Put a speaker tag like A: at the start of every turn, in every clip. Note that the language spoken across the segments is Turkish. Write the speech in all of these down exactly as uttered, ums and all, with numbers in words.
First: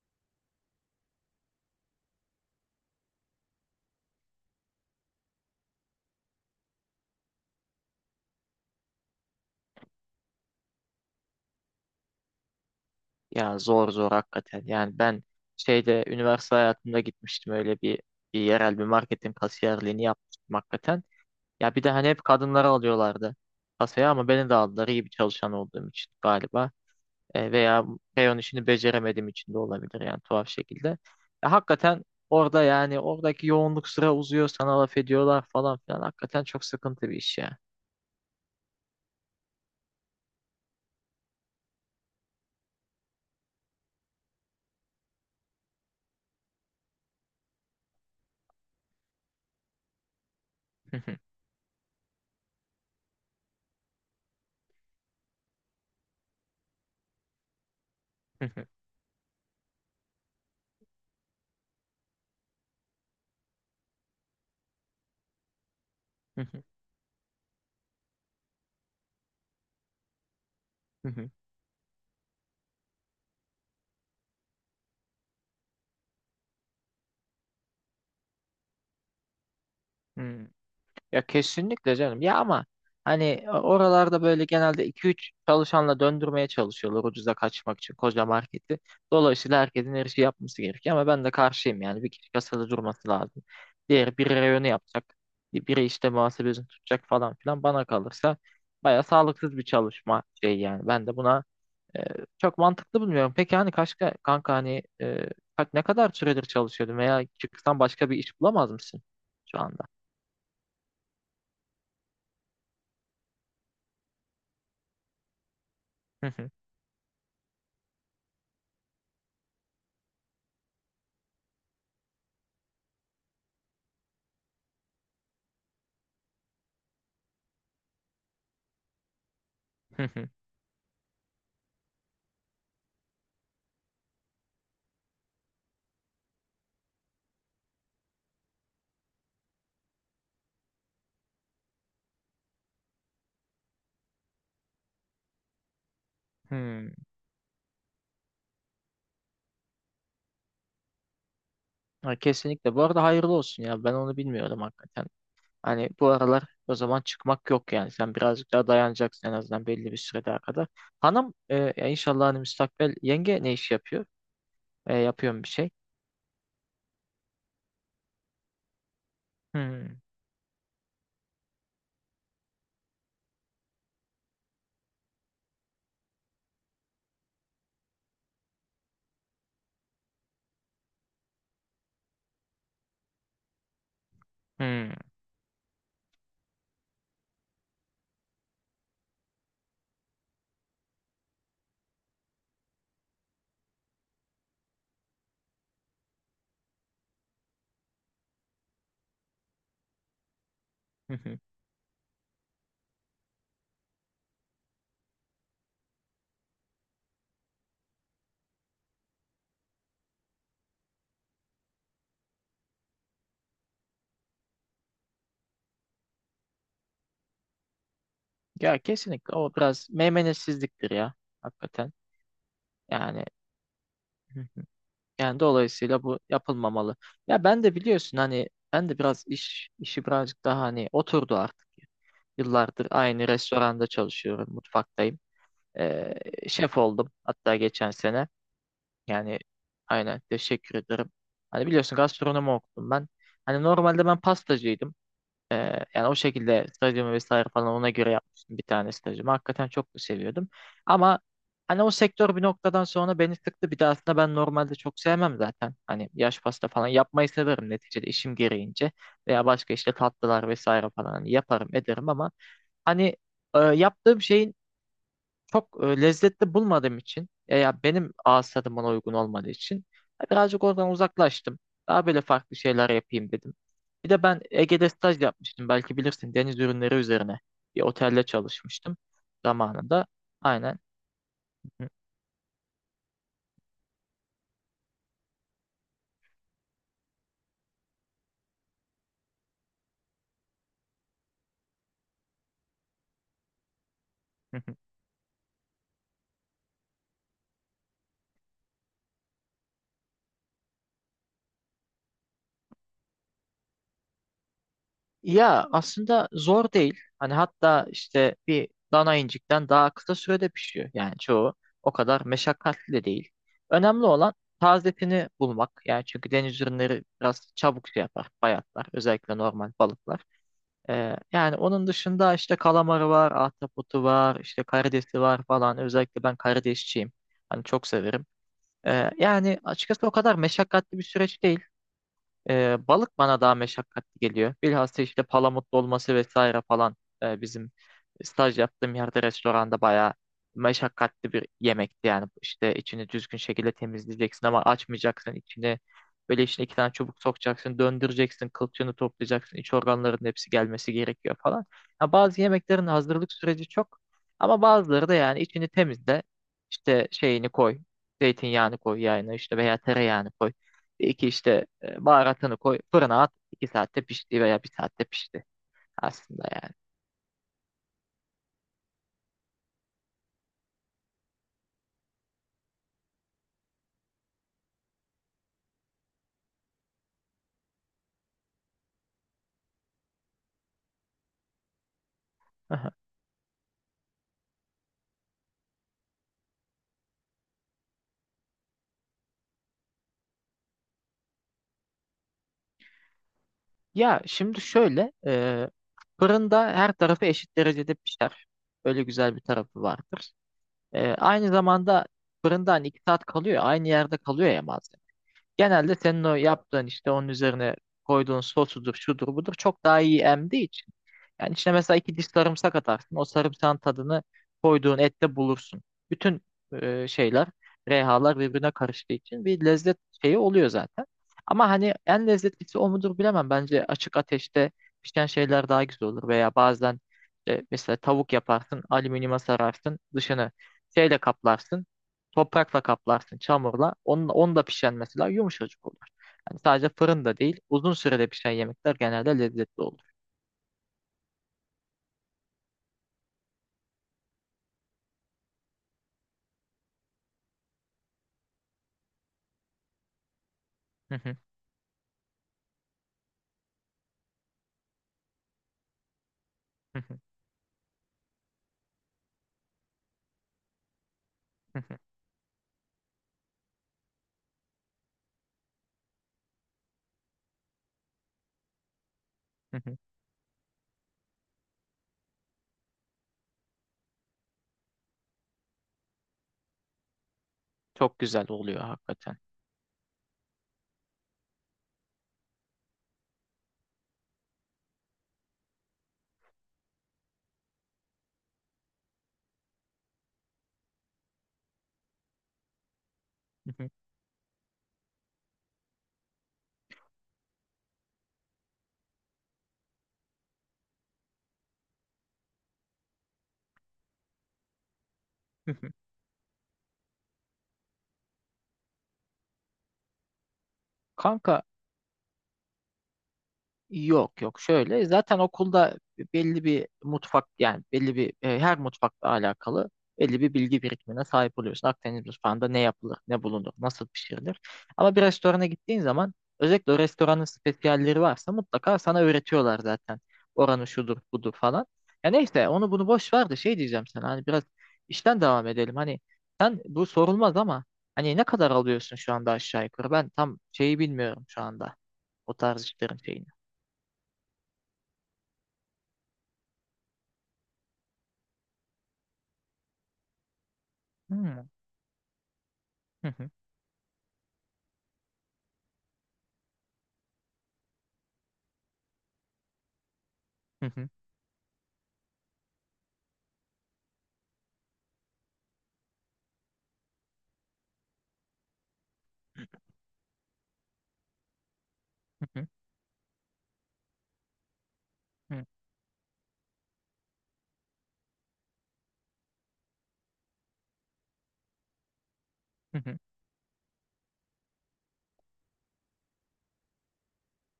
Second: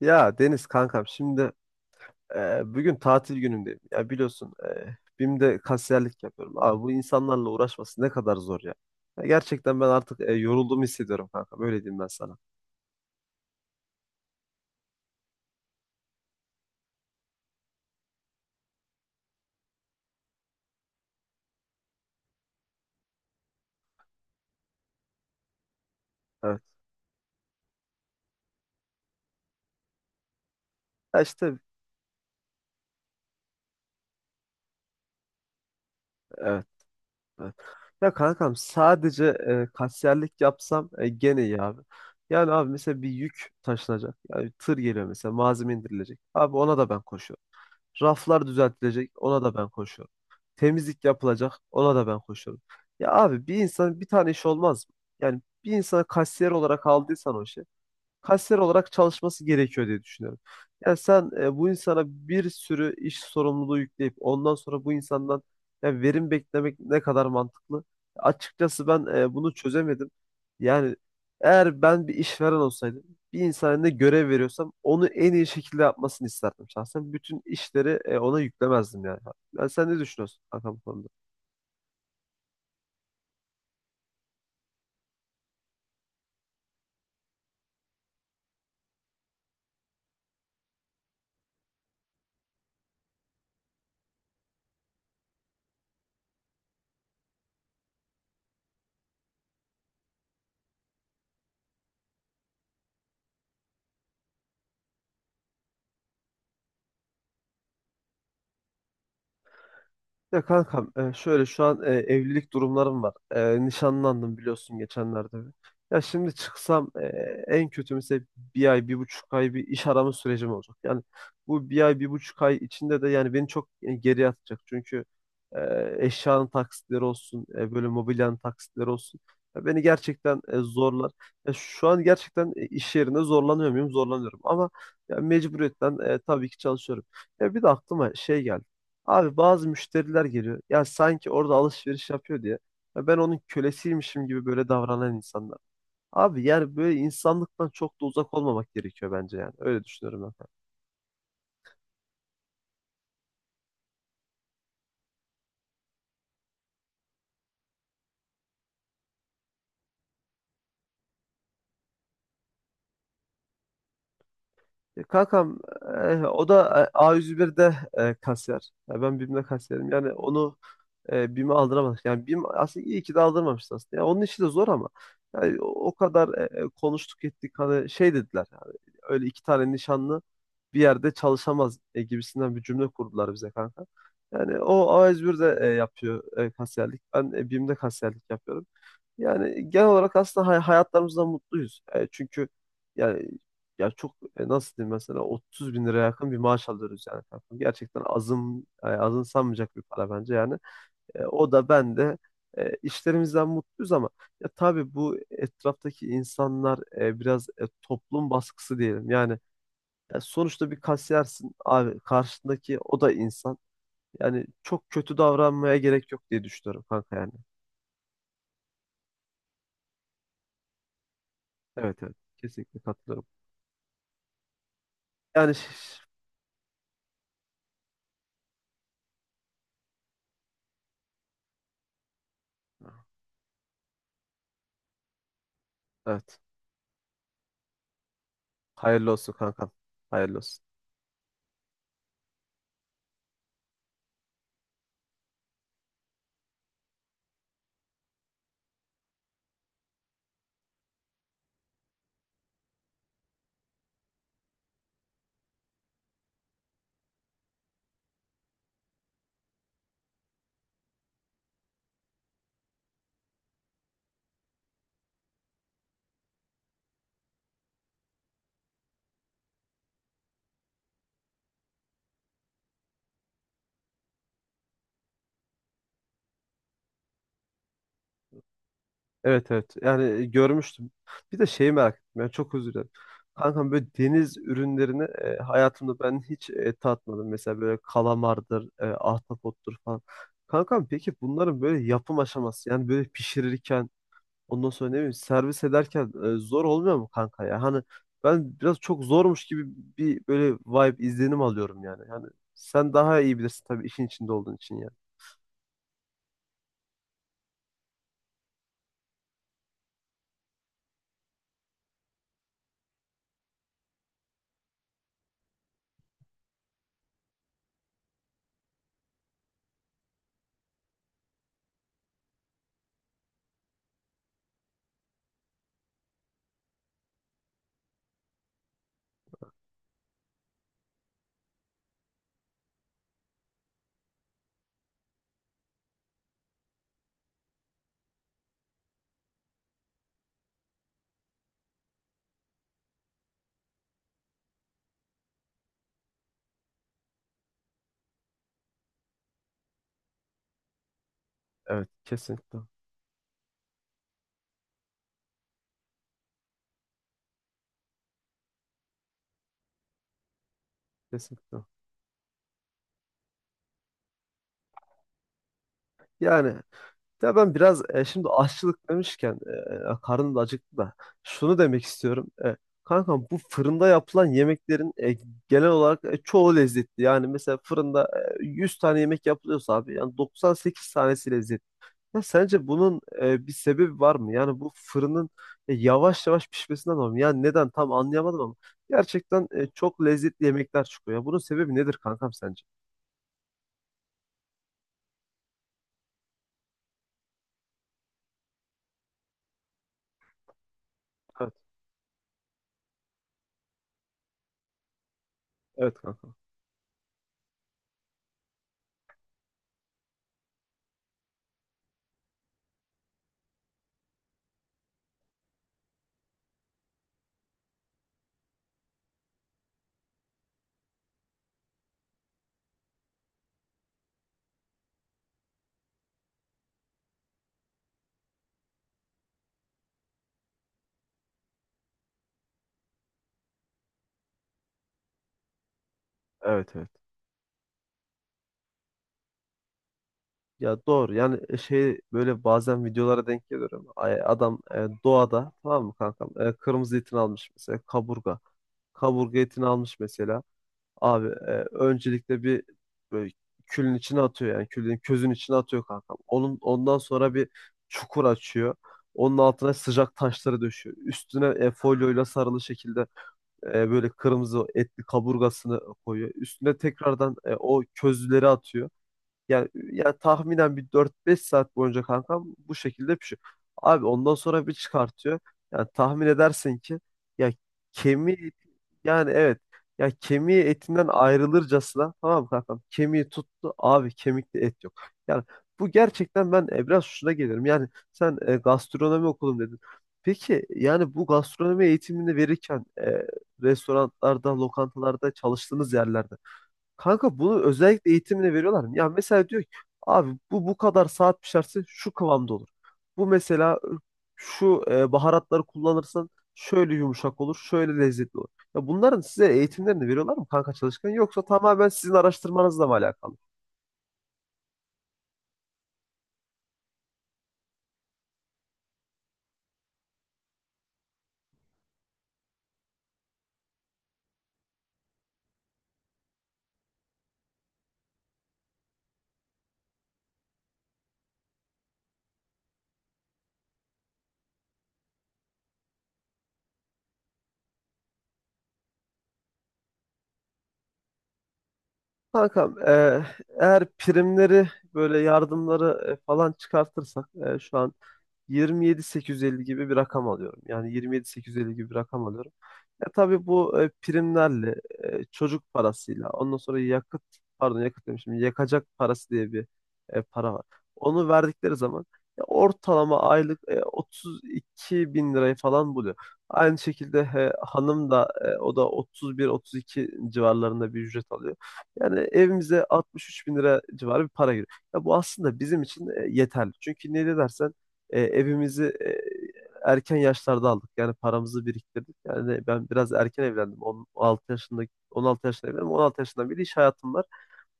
A: Ya Deniz kankam şimdi e, bugün tatil günümdeyim. Ya biliyorsun e, BİM'de kasiyerlik yapıyorum. Abi bu insanlarla uğraşması ne kadar zor ya. Ya gerçekten ben artık e, yorulduğumu hissediyorum kankam. Öyle diyeyim ben sana.
B: Ya zor zor hakikaten. Yani ben şeyde üniversite hayatımda gitmiştim öyle bir, bir yerel bir marketin kasiyerliğini yapmıştım hakikaten. Ya bir de hani hep kadınları alıyorlardı kasaya ama beni de aldılar iyi bir çalışan olduğum için
A: Evet.
B: galiba. E, veya reyon işini beceremediğim için de olabilir yani tuhaf şekilde.
A: Ya
B: Ya
A: işte
B: hakikaten orada yani oradaki yoğunluk, sıra uzuyor, sana laf ediyorlar falan filan. Hakikaten çok
A: evet.
B: sıkıntı bir iş
A: Evet.
B: ya.
A: Ya kankam sadece e, kasiyerlik yapsam e, gene iyi abi. Yani abi mesela bir yük taşınacak. Yani tır geliyor mesela malzeme indirilecek. Abi ona da ben koşuyorum. Raflar düzeltilecek, ona da ben koşuyorum. Temizlik yapılacak, ona da ben koşuyorum. Ya abi bir insan bir tane iş olmaz mı? Yani bir insana kasiyer olarak aldıysan o işi kasiyer olarak çalışması gerekiyor diye düşünüyorum. Yani sen e, bu insana bir sürü iş sorumluluğu yükleyip ondan sonra bu insandan yani verim beklemek ne kadar mantıklı? Açıkçası ben e, bunu çözemedim. Yani eğer ben bir işveren olsaydım, bir insana ne görev veriyorsam onu en iyi şekilde yapmasını isterdim şahsen. Bütün işleri e, ona yüklemezdim yani. Yani sen ne düşünüyorsun kankam bu konuda?
B: Ya kesinlikle canım. Ya ama hani e, oralarda böyle genelde iki üç çalışanla döndürmeye çalışıyorlar ucuza kaçmak için koca marketi. Dolayısıyla herkesin her şeyi yapması gerekiyor ama ben de karşıyım yani. Bir kişi kasada durması lazım. Diğeri biri reyonu yapacak. Biri işte muhasebesini tutacak falan filan. Bana kalırsa baya sağlıksız bir çalışma şey yani. Ben de buna e, çok mantıklı bulmuyorum. Peki hani kaç kanka, hani e, kaç- ne kadar süredir çalışıyordun veya çıksan başka bir iş bulamaz mısın şu anda?
A: Ya kankam e, şöyle şu an e, evlilik durumlarım var. E, Nişanlandım biliyorsun geçenlerde. Ya şimdi çıksam e, en kötü mesela bir ay, bir buçuk ay bir iş arama sürecim olacak. Yani bu bir ay, bir buçuk ay içinde de yani beni çok e, geriye atacak. Çünkü e, eşyanın taksitleri olsun, e, böyle mobilyanın taksitleri olsun. Ya beni gerçekten e, zorlar. Ya şu an gerçekten e, iş yerinde zorlanıyor muyum? Zorlanıyorum ama ya mecburiyetten e, tabii ki çalışıyorum. Ya bir de aklıma şey geldi. Abi bazı müşteriler geliyor. Ya sanki orada alışveriş yapıyor diye. Ya ben onun kölesiymişim gibi böyle davranan insanlar. Abi yani
B: Hmm.
A: böyle insanlıktan çok da uzak olmamak gerekiyor bence yani. Öyle düşünüyorum ben.
B: Ha, kesinlikle. Bu arada hayırlı olsun ya. Ben onu bilmiyorum hakikaten. Hani bu aralar o zaman çıkmak yok yani. Sen birazcık daha dayanacaksın en azından belli bir süre daha kadar. Hanım e, ya inşallah hani müstakbel yenge ne iş yapıyor? E,
A: E,
B: yapıyorum bir
A: Kankam
B: şey.
A: e, o da e, A yüz birde e, kasiyer. Ya ben BİM'de kasiyerim.
B: Hmm.
A: Yani onu e, BİM'e aldıramadık. Yani BİM aslında iyi ki de aldırmamıştı aslında. Ya onun işi de zor ama yani o, o kadar e, e, konuştuk ettik hani şey dediler. Yani, öyle iki tane nişanlı bir yerde çalışamaz e, gibisinden bir cümle kurdular bize kanka. Yani o
B: Hmm.
A: A yüz birde e, yapıyor e, kasiyerlik. Ben e, BİM'de kasiyerlik yapıyorum. Yani genel olarak aslında hay- hayatlarımızdan mutluyuz. E, çünkü yani ya çok e, nasıl diyeyim mesela otuz bin liraya yakın bir maaş alıyoruz yani kankam. Gerçekten azın e, azımsanmayacak bir para bence yani.
B: Hı
A: E,
B: hı.
A: o da ben de e, işlerimizden mutluyuz ama ya tabii bu etraftaki insanlar e, biraz e, toplum baskısı diyelim. Yani ya sonuçta bir kasiyersin abi karşındaki o da insan. Yani çok kötü davranmaya gerek yok diye düşünüyorum kanka yani.
B: Ya kesinlikle o biraz meymenetsizliktir ya. Hakikaten.
A: Evet, evet, kesinlikle
B: Yani,
A: katılıyorum.
B: hı hı, yani
A: Yani ş-
B: dolayısıyla bu yapılmamalı. Ya ben de biliyorsun hani, ben de biraz iş işi birazcık daha hani oturdu artık. Yıllardır aynı restoranda çalışıyorum, mutfaktayım. Ee,
A: Evet.
B: Şef oldum hatta geçen sene.
A: Hayırlı olsun
B: Yani
A: kankam.
B: aynen,
A: Hayırlı olsun.
B: teşekkür ederim. Hani biliyorsun gastronomi okudum ben. Hani normalde ben pastacıydım. Ee, yani o şekilde stajımı vesaire falan ona göre yapmıştım bir tane stajımı. Hakikaten çok da seviyordum. Ama hani o sektör bir noktadan sonra beni sıktı. Bir de aslında ben normalde çok sevmem zaten. Hani yaş pasta falan yapmayı severim neticede işim gereğince. Veya başka işte tatlılar vesaire falan hani yaparım ederim ama hani e, yaptığım şeyin çok e, lezzetli bulmadığım için, e, ya benim ağız tadıma uygun olmadığı için e, birazcık oradan uzaklaştım. Daha böyle farklı şeyler yapayım dedim. Bir de ben Ege'de staj yapmıştım. Belki bilirsin, deniz ürünleri üzerine bir otelde çalışmıştım
A: Evet, evet. Yani
B: zamanında.
A: e,
B: Aynen.
A: görmüştüm. Bir de şeyi merak ettim. Yani çok özür dilerim. Kankam böyle deniz ürünlerini e, hayatımda ben hiç e, tatmadım. Mesela böyle kalamardır, e, ahtapottur falan. Kankam peki bunların böyle yapım aşaması yani böyle pişirirken ondan sonra ne bileyim servis ederken e, zor olmuyor mu kanka ya? Hani ben biraz çok zormuş gibi bir böyle vibe izlenim alıyorum yani. Yani sen daha iyi bilirsin tabii işin içinde olduğun için yani.
B: Ya aslında zor değil. Hani hatta işte bir dana incikten daha kısa sürede pişiyor. Yani çoğu o kadar meşakkatli de değil. Önemli olan tazetini bulmak. Yani çünkü deniz ürünleri biraz çabuk şey yapar, bayatlar. Özellikle normal balıklar. Ee, yani onun dışında işte kalamarı var, ahtapotu var, işte karidesi var falan. Özellikle ben karidesçiyim. Hani çok severim. Ee, yani açıkçası o kadar meşakkatli bir süreç değil. Ee, balık bana daha meşakkatli geliyor. Bilhassa işte palamutlu olması vesaire falan, e, bizim staj yaptığım yerde restoranda bayağı meşakkatli bir yemekti. Yani işte içini düzgün şekilde temizleyeceksin ama açmayacaksın içini. Böyle içine iki tane çubuk sokacaksın, döndüreceksin, kılçığını toplayacaksın, iç organların hepsi gelmesi gerekiyor falan.
A: Evet,
B: Ya bazı
A: kesinlikle.
B: yemeklerin hazırlık süreci çok, ama bazıları da yani içini temizle, işte şeyini koy, zeytinyağını koy yağını işte veya tereyağını koy. İki
A: Kesinlikle.
B: işte e, baharatını koy, fırına at. İki saatte pişti veya bir saatte pişti aslında
A: Yani
B: yani.
A: ya ben biraz e, şimdi aşçılık demişken e, e, karnım da acıktı da şunu demek istiyorum. E, kankam bu fırında yapılan yemeklerin e, genel olarak e, çoğu lezzetli. Yani mesela fırında e, yüz tane yemek yapılıyorsa abi yani doksan sekiz tanesi lezzetli. Ya sence
B: Aha.
A: bunun e, bir sebebi var mı? Yani bu fırının e, yavaş yavaş pişmesinden dolayı mı? Yani neden tam anlayamadım ama gerçekten e, çok lezzetli yemekler çıkıyor. Ya bunun sebebi nedir kankam sence?
B: Ya şimdi şöyle, e, fırında her tarafı eşit derecede pişer. Öyle güzel bir tarafı vardır. E, aynı
A: Evet,
B: zamanda fırında hani iki saat kalıyor, aynı yerde kalıyor ya malzeme.
A: evet
B: Genelde senin
A: kankam.
B: o yaptığın işte, onun üzerine koyduğun sosudur, şudur, budur, çok daha iyi emdiği için. Yani içine mesela iki diş sarımsak atarsın. O sarımsağın tadını koyduğun ette bulursun. Bütün e, şeyler, rehalar birbirine karıştığı için bir lezzet şeyi oluyor zaten. Ama hani en lezzetlisi o mudur bilemem. Bence açık ateşte pişen şeyler daha güzel olur. Veya bazen e, mesela tavuk yaparsın, alüminyuma sararsın, dışını şeyle kaplarsın. Toprakla kaplarsın, çamurla. Onun, onu da pişen mesela yumuşacık olur. Yani
A: Evet, evet.
B: sadece fırında değil, uzun sürede pişen yemekler genelde lezzetli olur.
A: Ya doğru yani e, şey böyle bazen videolara denk geliyorum. Ay- Adam e, doğada tamam mı kankam? E, kırmızı etini almış mesela kaburga. Kaburga etini almış mesela.
B: Hı
A: Abi
B: hı,
A: e, öncelikle bir böyle külün içine atıyor yani külün közün içine atıyor kankam. Onun ondan
B: hı hı,
A: sonra bir çukur açıyor. Onun altına sıcak taşları döşüyor. Üstüne e,
B: hı hı,
A: folyoyla sarılı şekilde e, böyle kırmızı etli kaburgasını koyuyor. Üstüne tekrardan e, o közleri atıyor. Yani
B: hı hı.
A: ya tahminen bir dört beş saat boyunca kankam bu şekilde pişiyor. Abi ondan sonra bir çıkartıyor. Yani tahmin edersin ki, ya
B: Çok güzel
A: kemiği,
B: oluyor
A: yani
B: hakikaten.
A: evet, ya kemiği etinden ayrılırcasına, tamam mı kankam? Kemiği tuttu abi, kemikte et yok. Yani bu gerçekten ben e, biraz şuna gelirim. Yani sen e, gastronomi okudum dedin. Peki yani bu gastronomi eğitimini verirken e,
B: Hı hı,
A: restoranlarda, lokantalarda çalıştığınız yerlerde kanka bunu özellikle eğitimine veriyorlar mı? Ya mesela diyor ki abi bu bu kadar saat pişerse şu kıvamda olur. Bu mesela şu e, baharatları
B: hı hı.
A: kullanırsan şöyle yumuşak olur, şöyle lezzetli olur. Ya bunların size eğitimlerini veriyorlar mı kanka çalışkan yoksa
B: Kanka,
A: tamamen sizin araştırmanızla mı alakalı?
B: yok yok, şöyle zaten okulda belli bir mutfak, yani belli bir e, her mutfakla alakalı belli bir bilgi birikimine sahip oluyorsun. Akdeniz mutfağında ne yapılır, ne bulunur, nasıl pişirilir. Ama bir restorana gittiğin zaman özellikle o restoranın spesiyalleri varsa mutlaka sana öğretiyorlar zaten. Oranı şudur budur falan. Ya neyse, onu bunu boş ver de şey diyeceğim sana, hani biraz işten devam edelim. Hani sen, bu sorulmaz ama hani ne kadar alıyorsun şu anda aşağı yukarı, ben tam şeyi bilmiyorum şu anda o
A: Kankam,
B: tarz işlerin
A: e,
B: şeyini.
A: eğer primleri böyle yardımları e, falan çıkartırsak e, şu an yirmi yedi bin sekiz yüz elli gibi bir rakam alıyorum. Yani
B: Hmm.
A: yirmi yedi bin sekiz yüz elli gibi bir rakam alıyorum. E,
B: Hı
A: tabii
B: hı,
A: bu e, primlerle, e, çocuk parasıyla, ondan sonra yakıt, pardon yakıt demişim, yakacak parası diye bir e, para var.
B: hı hı,
A: Onu verdikleri zaman e, ortalama aylık e, otuz iki bin lirayı falan buluyor. Aynı şekilde e, hanım da e, o da otuz bir otuz iki civarlarında bir ücret alıyor. Yani
B: hı hı,
A: evimize altmış üç bin lira civarı bir para giriyor. Ya bu aslında
B: hı
A: bizim için e, yeterli. Çünkü niye dersen e, evimizi e, erken yaşlarda aldık. Yani paramızı biriktirdik. Yani ben biraz
B: hı.
A: erken evlendim. on altı yaşında on altı yaşında evlendim. on altı yaşından beri iş hayatım var.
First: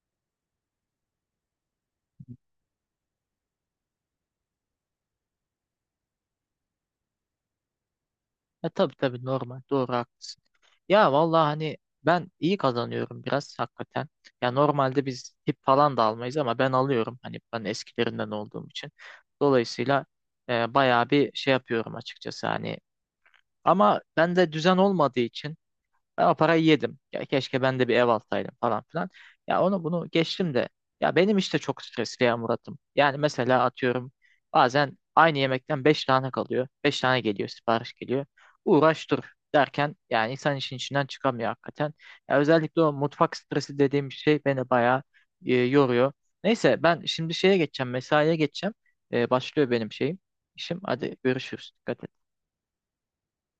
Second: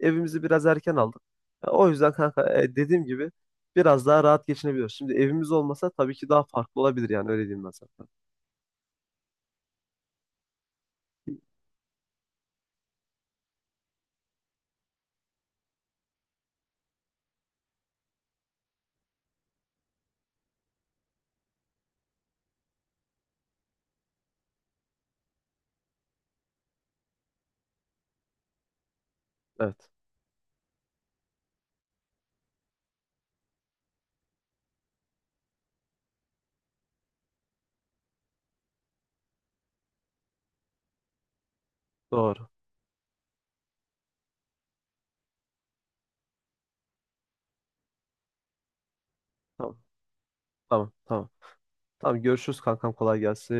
A: Evimizi biraz erken aldık. Ya o yüzden kanka e, dediğim gibi biraz daha rahat geçinebiliyoruz. Şimdi evimiz olmasa tabii ki daha farklı olabilir yani öyle diyeyim ben sana.
B: E tabii tabii, normal. Doğru, haklısın. Ya vallahi hani ben iyi kazanıyorum biraz hakikaten. Ya normalde biz tip falan da almayız ama ben alıyorum hani, ben eskilerinden olduğum için. Dolayısıyla e, bayağı bir şey yapıyorum açıkçası hani. Ama bende düzen olmadığı için ben o parayı yedim. Ya keşke ben de bir ev alsaydım falan filan. Ya onu
A: Evet.
B: bunu geçtim de. Ya benim işte çok stresli ya Murat'ım. Yani mesela atıyorum bazen aynı yemekten beş tane kalıyor. Beş tane geliyor, sipariş geliyor. Uğraş dur derken yani insan işin içinden çıkamıyor hakikaten. Ya
A: Doğru.
B: özellikle o mutfak stresi dediğim şey beni bayağı e, yoruyor. Neyse ben şimdi şeye geçeceğim, mesaiye geçeceğim. E, başlıyor
A: Tamam.
B: benim şeyim, işim.
A: Tamam.
B: Hadi
A: Tamam.
B: görüşürüz. Dikkat
A: Tamam.
B: et.
A: Görüşürüz kankam. Kolay gelsin.